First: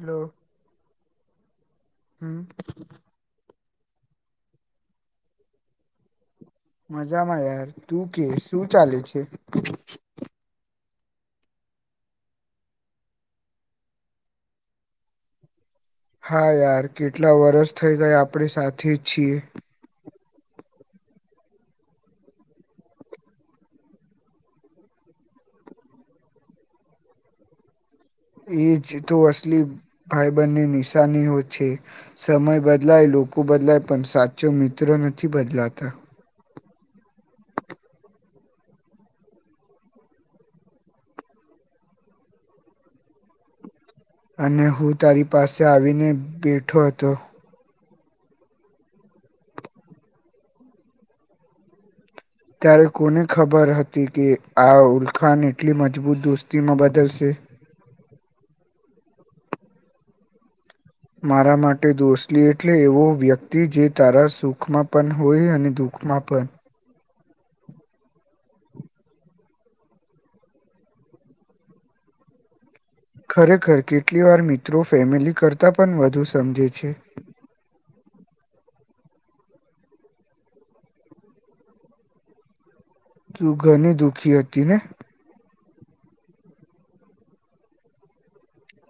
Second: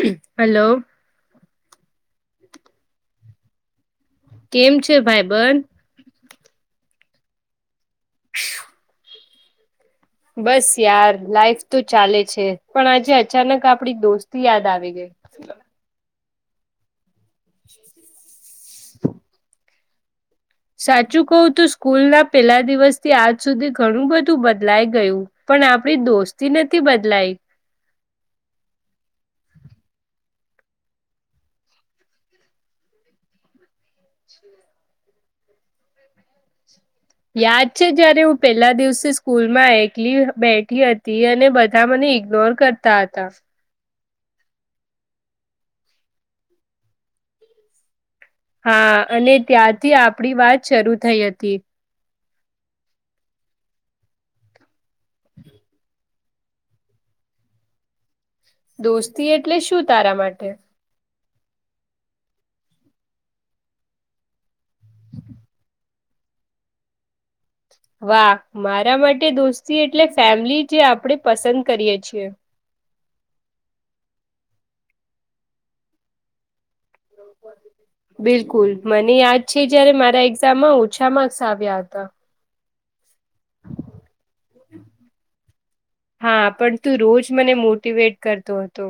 Hello hello હમ કેમ છે ભાઈ બન મજામાં યાર તું કે શું ચાલે છે? બસ યાર લાાઈફ તો ચાલે છે પણ આજે અચાનક આપડી દોસ્તી યાદ આવી ગઈ [inaudible] હા યાર કેટલા વરષ થઈ ગયા આપણે સાથે છીએ. સાચું કવું તું સ્કૂલ ના પેલા દિવસ થી આજ સુધી ઘણું બધું બદલાય ગયું. પણ આપડી દોસ્તી નથી. બદલાઈ એ જ તો અસલી ભાઈ બંધની નિશાની હો છે સમય બદલાયલો લોકોું બદલાય પણ સાચો મિત્રો નથી બદલાતા યાદ છે જયારે હું પેલા દિવસે સ્કૂલમાં એકલી બેઠી હતી અને બધા મને ઈગ્નોર કરતા હતા અને હું તારી પાસે આવીને બેઠો હતો. હા અને ત્યાંથી આપડી વાત શરૂ થઈ હતી ત્યારે કોને ખબર હતી કે આ ઉલખાન એટલી મજબૂત દોસ્તીમાં બદલશે [inaudible] દોસ્તી એટલે શું તારા માટે મારા માટે દોસ્તી એટલે એવો વ્યક્તિ જે તારા સુખમાં પણ હોય અને દુઃખમાં માપ વાહ મારા માટે દોસ્તી એટલે ફેમિલી જે આપણે પસંદ કરીએ છીએ. ખરેખર કેટલી વાર મિત્રો ફેમિલી કરતા પણ વધુ સમજે છે. બિલકુલ મને યાદ છે જયારે મારા એક્ઝામમાં ઓછા માર્ક્સ આવ્યા હતા તું ઘણી દુખી હતી ને હા પણ તું રોજ મને મોટીવેટ કરતો હતો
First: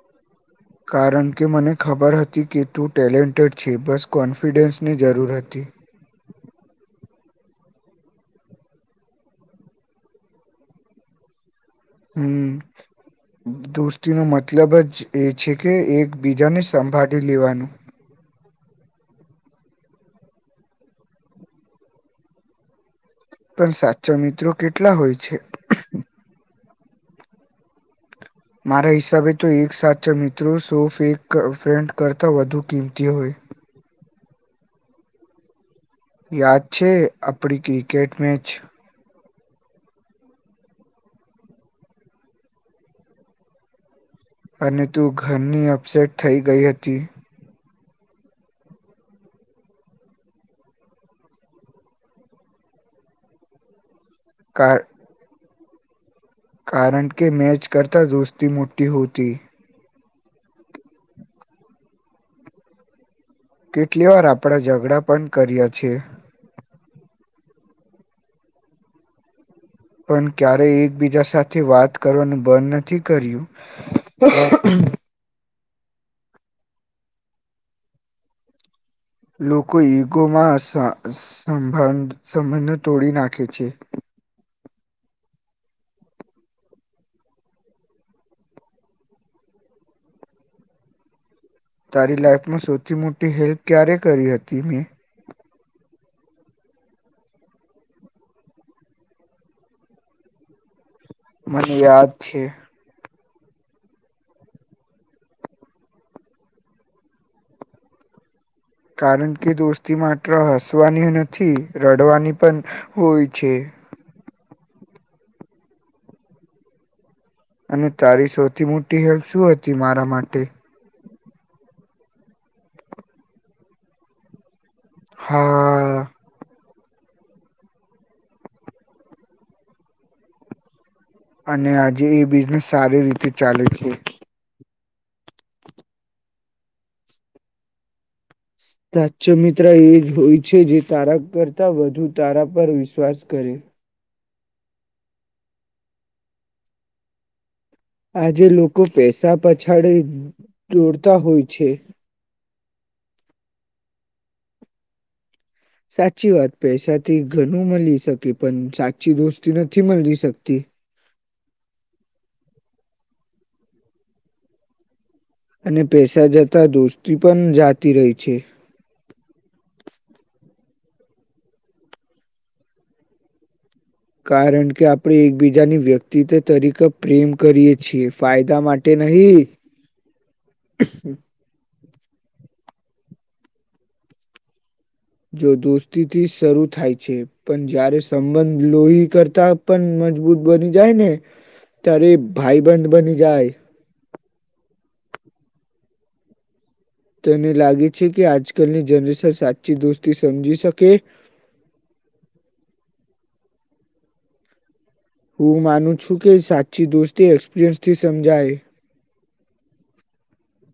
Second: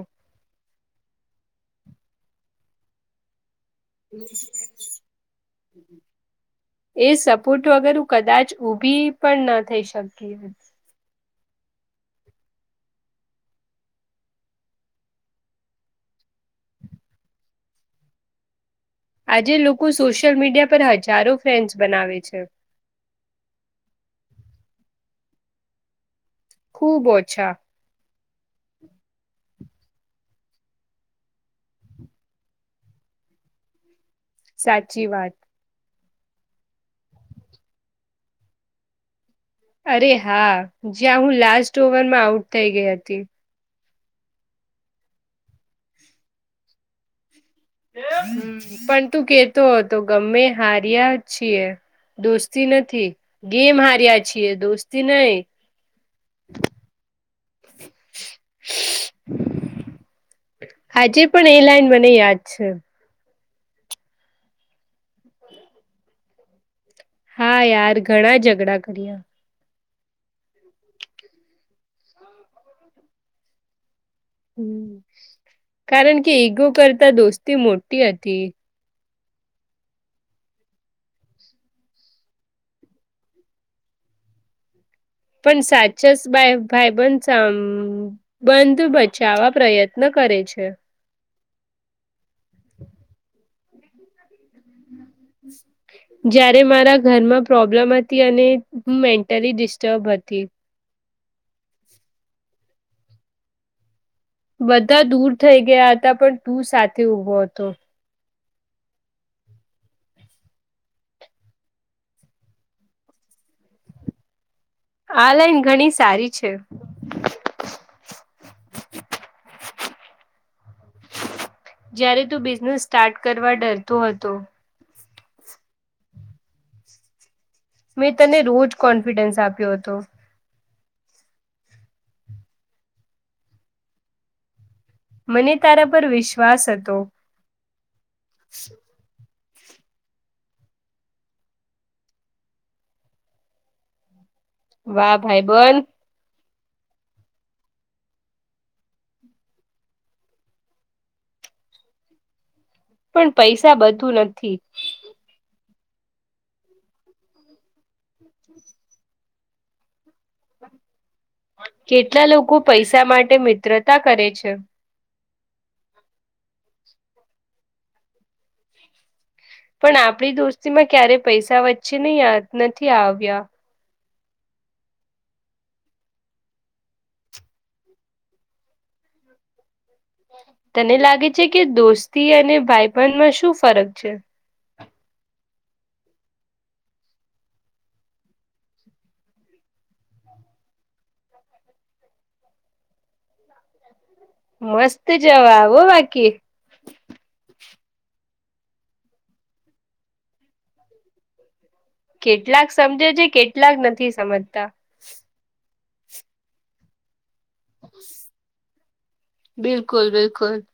કારણ કે મને ખબર હતી કે તું ટેલેન્ટેડ છે બસ કોન્ફિડન્સની જરૂર હતી સપોટ વગર હુ કદાચ ઊભી પણ ન થઈ શકી હમ દોસ્તી ન મતલબ જ એ છે. કે એકબીજાને સંભાળી લેવાનું [inaudible] આજે લોકો સોશિયલ મીડિયા પર હજારો ફેન્સ બનાવે છે. પણ સાચો મિત્રો કેટલા હોય છે. ખૂબ ઓછા. મારા હિસાબે તો એક સાચો મિત્ર સો ફેંક ફ્રેન્ડ કરતા વધુ કિંમતી હોય. [inaudible] સાચી વાત યાદ છે. આપડી ક્રિકેટ મેચ અરે હા જ્યાં હું લાસ્ટ ઓવરમાં આઉટ થઈ ગઈ હતી અને તું ઘરની અપસેટ થઈ ગઈ હતી. પણ તું કેતો હતો ગમે હાર્યા છીએ. દોસ્તી નથી ગેમ હાર્યા છીએ કાર દોસ્તી નઈ. કારણ કે મેચ કરતા દોસ્તી મોટી હોતી. આજે પણ એ લાઈન મને યાદ છે. કેટલી વાર આપડા ઝઘડા પણ કર્યા છીએ. હા યાર ઘણા ઝગડા કર્યા. પણ ક્યારેય એકબીજા સાથે વાત કરવાનું બંધ નથી કર્યું. હ કારણ કે ઈગો કરતા દોસ્તી મોટી હતી. લોકો ઇગોમાં સંબંધો તોડી નાખે છે. પણ સાચે ભાઈબંધ સંબંધ બચાવવા પ્રયત્ન. કરે છે. તારી લાઈફમાં સૌથી મોટી હેલ્પ ક્યારે કરી હતી મેં. બ [unintelligible] જાયારે મારા ઘરમાં પ્રોબ્લમ હતી અને હું મેન્ટલી ડિસ્ટર્બ હતી. મને યાદ છે. બધા દૂર થઈ ગયા હતા પણ તું સાથે ઊભો હતો. કારણ કે દોસ્તી માત્ર હસવાની નથી રડવાની પણ હોય છે. [inaudible] આ લાઈન ઘણી સારી છે. અને તારી સૌથી મોટી હેલ્પ શું હતી મારા માટે? જયારે તું બિઝનેસ સ્ટાર્ટ કરવા ડરતો હતો. હા મેં તને રોજ કોન્ફિડન્સ આપ્યો હતો. અને આજે એ બિઝનેસ સારી રીતે ચાલે છે. મને તારા પર વિશ્વાસ હતો. સાચો મિત્ર મિત્ર એ જ હોય છે. જે તારા કરતા વધુ તારા પર વિશ્વાસ કરે. વાહ ભાઈબંધ. આજે લોકો પૈસા પછાડે દોડતા હોય છે. પણ પૈસા બધું નથી. સાચી વાત પૈસાથી ઘણું મળી શકે પણ સાચી દોસ્તી નથી મળી શકે કેટલા લોકો પૈસા માટે મિત્રતા કરે છે. અને પેસા જતા દોસ્તી પણ જાતી રહી છે. પણ આપડી દોસ્તીમાં ક્યારે પૈસા વચ્ચે નહી નથી આવ્યા. કારણ કે આપણે એકબીજાની વ્યક્તિત્વ તરીકે પ્રેમ કરીએ છીએ ફાયદા માટે નહી તને લાગે છે કે દોસ્તી અને ભાઈબંધમાં શું ફરક છે? જો દોસ્તીથી શરૂ થાય છે પણ જયારે સંબંધ લોહી કરતા પણ મજબૂત બની જાય ને ત્યારે ભાઈબંધ બની જાય. મસ્ત જવાબ હો બાકી તેન લાગે છે કે આજકાલની જનરેશન સાચી દોસ્તી સમજી શકે? [unintelligible] કેટલાક સમજે છે, કેટલાક નથી સમજતા હું માનું છું, કે સાચી દોસ્તી એક્સપિરિયન્સ થી સમજાય બિલકુલ બિલકુલ.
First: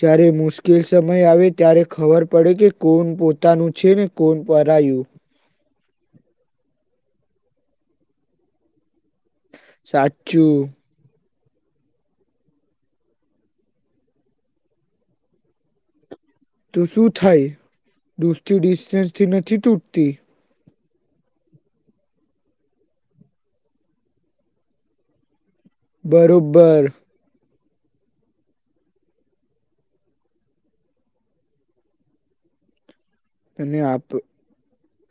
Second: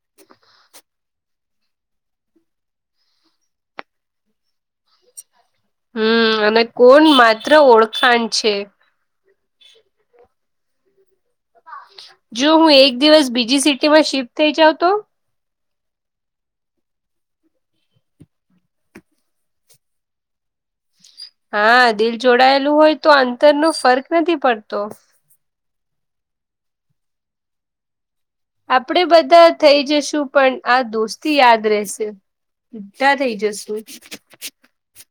જારે મુશ્કેલ સમય આવે ત્યારે ખબર પડે કે કોણ પોતાનું છે, ને કોણ પરાયું હમ અને કોણ માત્ર ઓળખાણ છે, સાચું જો હું એક દિવસ બીજી સિટીમાં શિફ્ટ થઇ જાઉં તો તો શું થાય દુસ્તી ડિસ્ટન્સથી નથી તૂટતી. હા દિલ જોડાયેલું હોય તો અંતર ન ફર્ક નથી પડતો. બરોબર. આપડે બધા થઈ જશું પણ આ દોસ્તી યાદ રશે અને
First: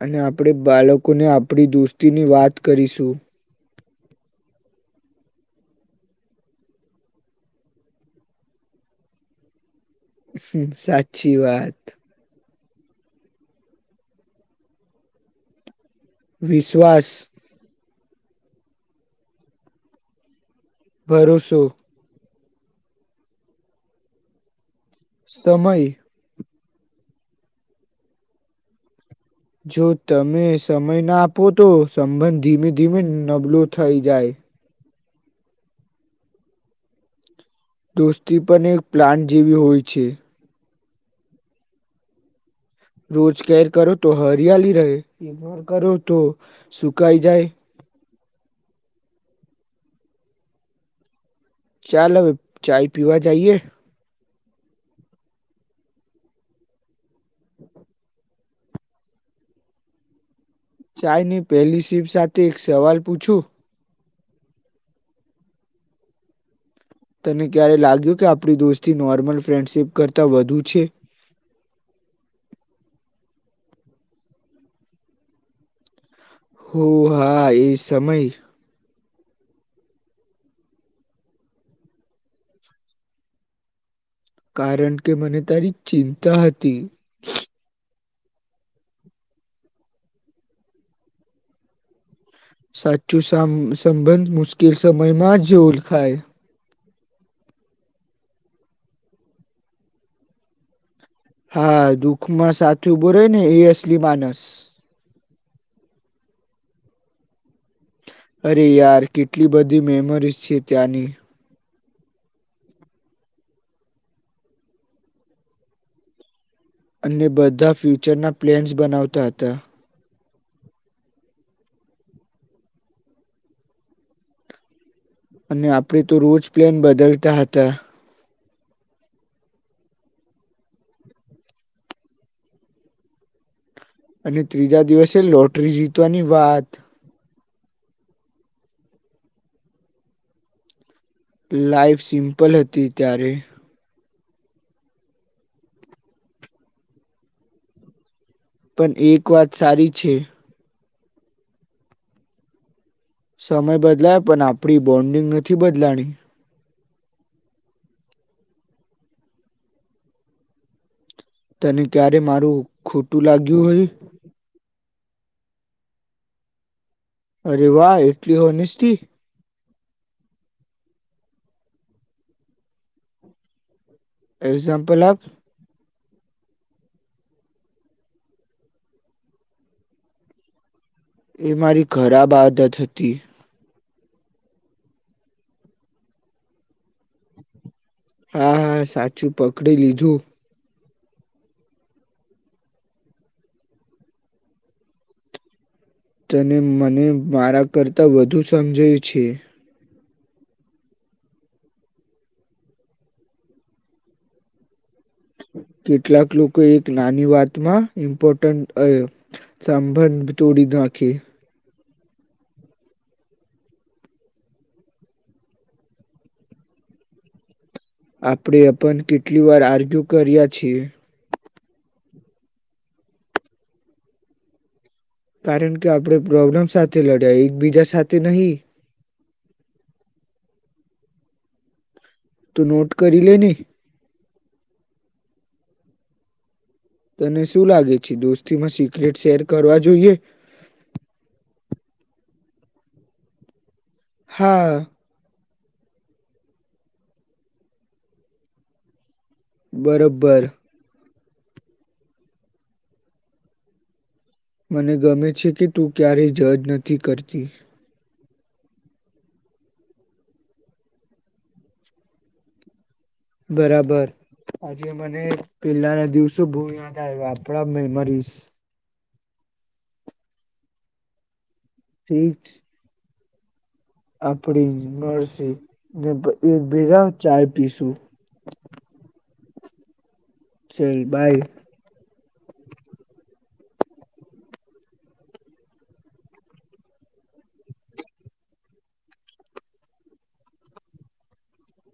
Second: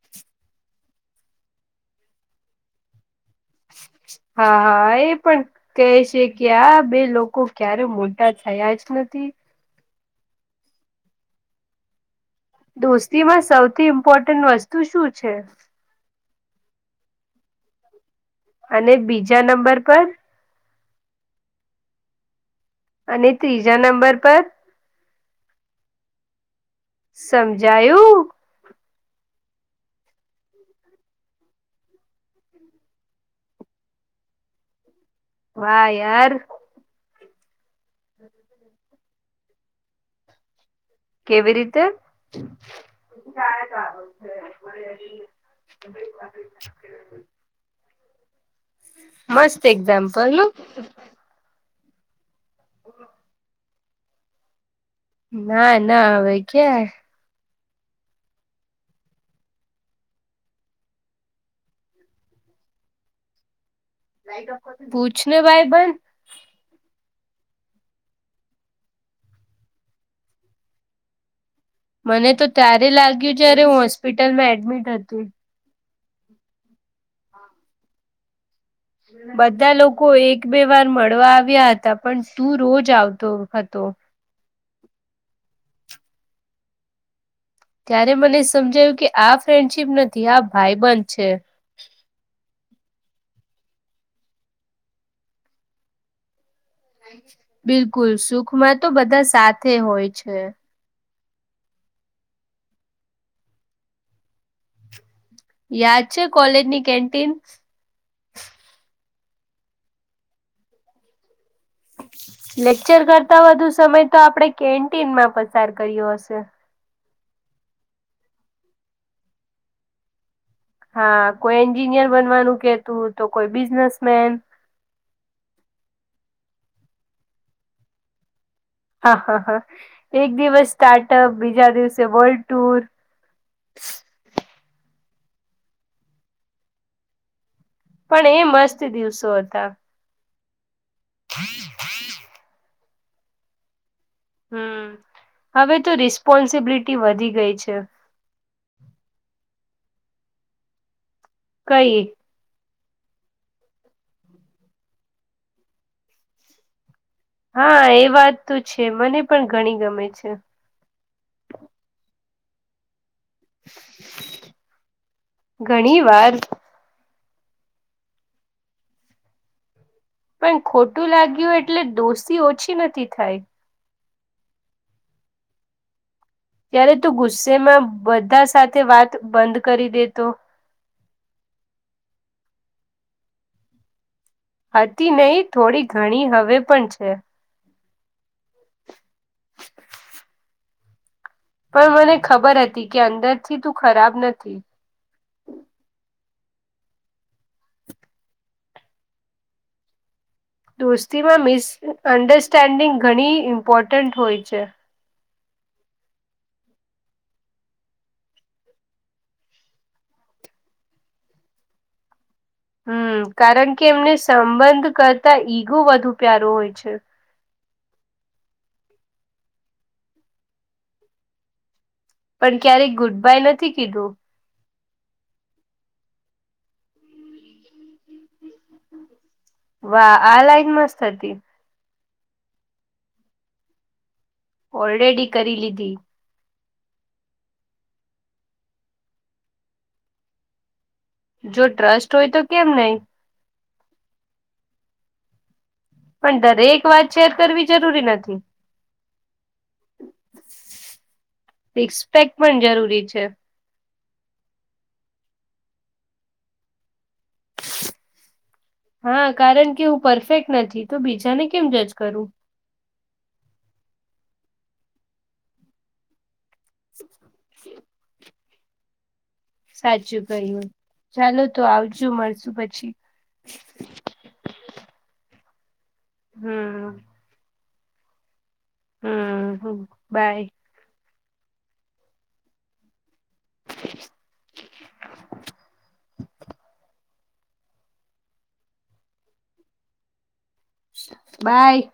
અને આપડ બાળક લોકોને આપણી દોસ્તીની વાત કરીશું હા હા એ પણ કેહે છે, કે આ બે લોકો ક્યારે મોટા થયા જ નથી સાચી વાત દોસ્તીમાં સૌથી ઇમ્પોર્ટન્ટ વસ્તુ શું છે? વિશ્વાસ અને બીજા નંબર પર? ભરોસો અને ત્રીજા નંબર પર? સમય સમજાયું જો તમે સમય ના આપો તો સંબંધ ધીમે ધીમે નબળો થઈ જાય. વાહ યાર દોસ્તી પણ એક પ્લાન જેવી હોય છે. કેવી રીતે? રોજકેર કરો તો હરિયાલી રહે ઇગ્નોર કરો તો સુકાઈ જાય. મસ્ત એક્ઝામ્પલ. ચાલ હવે ચાય પીવા જઈએ ના ના હવે ક્યા ચાય ની પહેલી સીપ સાથે એક સવાલ પૂછું? પૂછને ભાઈબંધ તને ક્યારે લાગ્યું કે આપડી દોસ્તી નોર્મલ ફ્રેન્ડશીપ કરતા વધુ છે. મને તો ત્યારે લાગ્યું જ્યારે હું હોસ્પિટલમાં એડમિટ હતી હ હા એ સમય બધા લોકો એક બે વાર મળવા આવ્યા હતા પણ તું રોજ આવતો હતો કારણ કે મને તારી ચિંતા હતી. ત્યારે મને સમજાયું કે આ ફ્રેન્ડશીપ નથી આ ભાઈબંધ છે. સાચો સામ સંબંધ મુશ્કેલ સમયમાં જ ઓળખાય. બિલકુલ સુખમાં તો બધા સાથે હોય છે. હા દુઃખ માં સાથે ઉભો રય ને એ અસલી માનસ. યાદ છે કોલેજની કેન્ટીન? અરે યાર કેટલી બધી મેમરીઝ છે ત્યાંની. લેક્ચર કરતા વધુ સમય તો આપડે કેન્ટીનમાં પસાર કર્યો હશે. અને બધા ફ્યુચરના પ્લેન્સ બનાવતા હતા. હા કોઈ એન્જિનિયર બનવાનું કેતું તો કોઈ બિઝનેસમેન અને આપડે તો રોજ પ્લેન બદલતા હતા. હા હા એક દિવસ સ્ટાર્ટઅપ બીજા દિવસે વર્લ્ડ ટુર અને ત્રીજા દિવસે લોટરી જીતવાની વાત પણ એ મસ્ત દિવસો હતા લાાઈફ સિમ્પલ હતી ત્યારે હમ હવે તો રિસ્પોન્સિબિલિટી વધી ગઈ છે. પણ એક વાત સારી છે કઈ સમય બદલાય પણ આપડી બોન્ડિંગ નથી બદલાણી. હા એ વાત તો છે મને પણ ઘણી ગમે છે તને ક્યારે મારું ખોટું લાગ્યું હોય ઘણી વાર અરે વાહ એટલી હોનસ્ટિ. પણ ખોટું લાગ્યું એટલે દોષી ઓછી નથી થાય એક્ઝામ્પલ આપ. ત્યારે તું ગુસ્સેમાં બધા સાથે વાત બંધ કરી દેતો. એ મારી ખરાબ આદત હતી હતી નહીં થોડી ઘણી હવે પણ છે હા હા સાચું પકડી લીધું પણ મને ખબર હતી કે અંદરથી તું ખરાબ નથી તને મને મારા કરતા વધુ સમજાય છે દોસ્તીમાં મિસઅન્ડરસ્ટેન્ડિંગ ઘણી ઇમ્પોર્ટન્ટ હોય છે કેટલાક લોકો એક નાની વાતમાં ઇમ્પોર્ટન્ટ સાભંધ તોડી નાખી હમ કારણ કે એમને સંબંધ કરતા ઈગો વધુ પ્યારો હોય છે આપડે પણ કેટલી વાર આર્ગ્યુ કર્યા છીએ પણ ક્યારેક ગુડ બાય નથી કીધું કારણ કે આપડે પ્રોબ્લેમ સાથે લડ્યા એક બીજા સાથે નહી વાહ આ લાઈન મસ્ત હતી તો નોટ કરી લે ન ઓલરેડી કરી લીધી તને શું લાગે છે દોસ્તી માં સિક્રેટ શેર કરવા જોઈએ જો ટ્રસ્ટ હોય તો કેમ નહી હા પણ દરેક વાત શેર કરવી જરૂરી નથી બરોબર રિસ્પેક્ટ પણ જરૂરી છે મને ગમે છે કે તું ક્યારેય જજ નથી કરતી હા કારણ કે હું પરફેક્ટ નથી તો બીજાને કેમ જજ કરું બરાબર આજે મને પેલા ના દિવસે શુંભું યાદ એવા આપડા મે મરીશ સાચું કહ્યું ચાલો તો આવજો ઠીક મળશુ પછી, એ એક હમ ભેજા ચાય પીસું હમ હ બાય ચલ બાય [unintelligible] બાય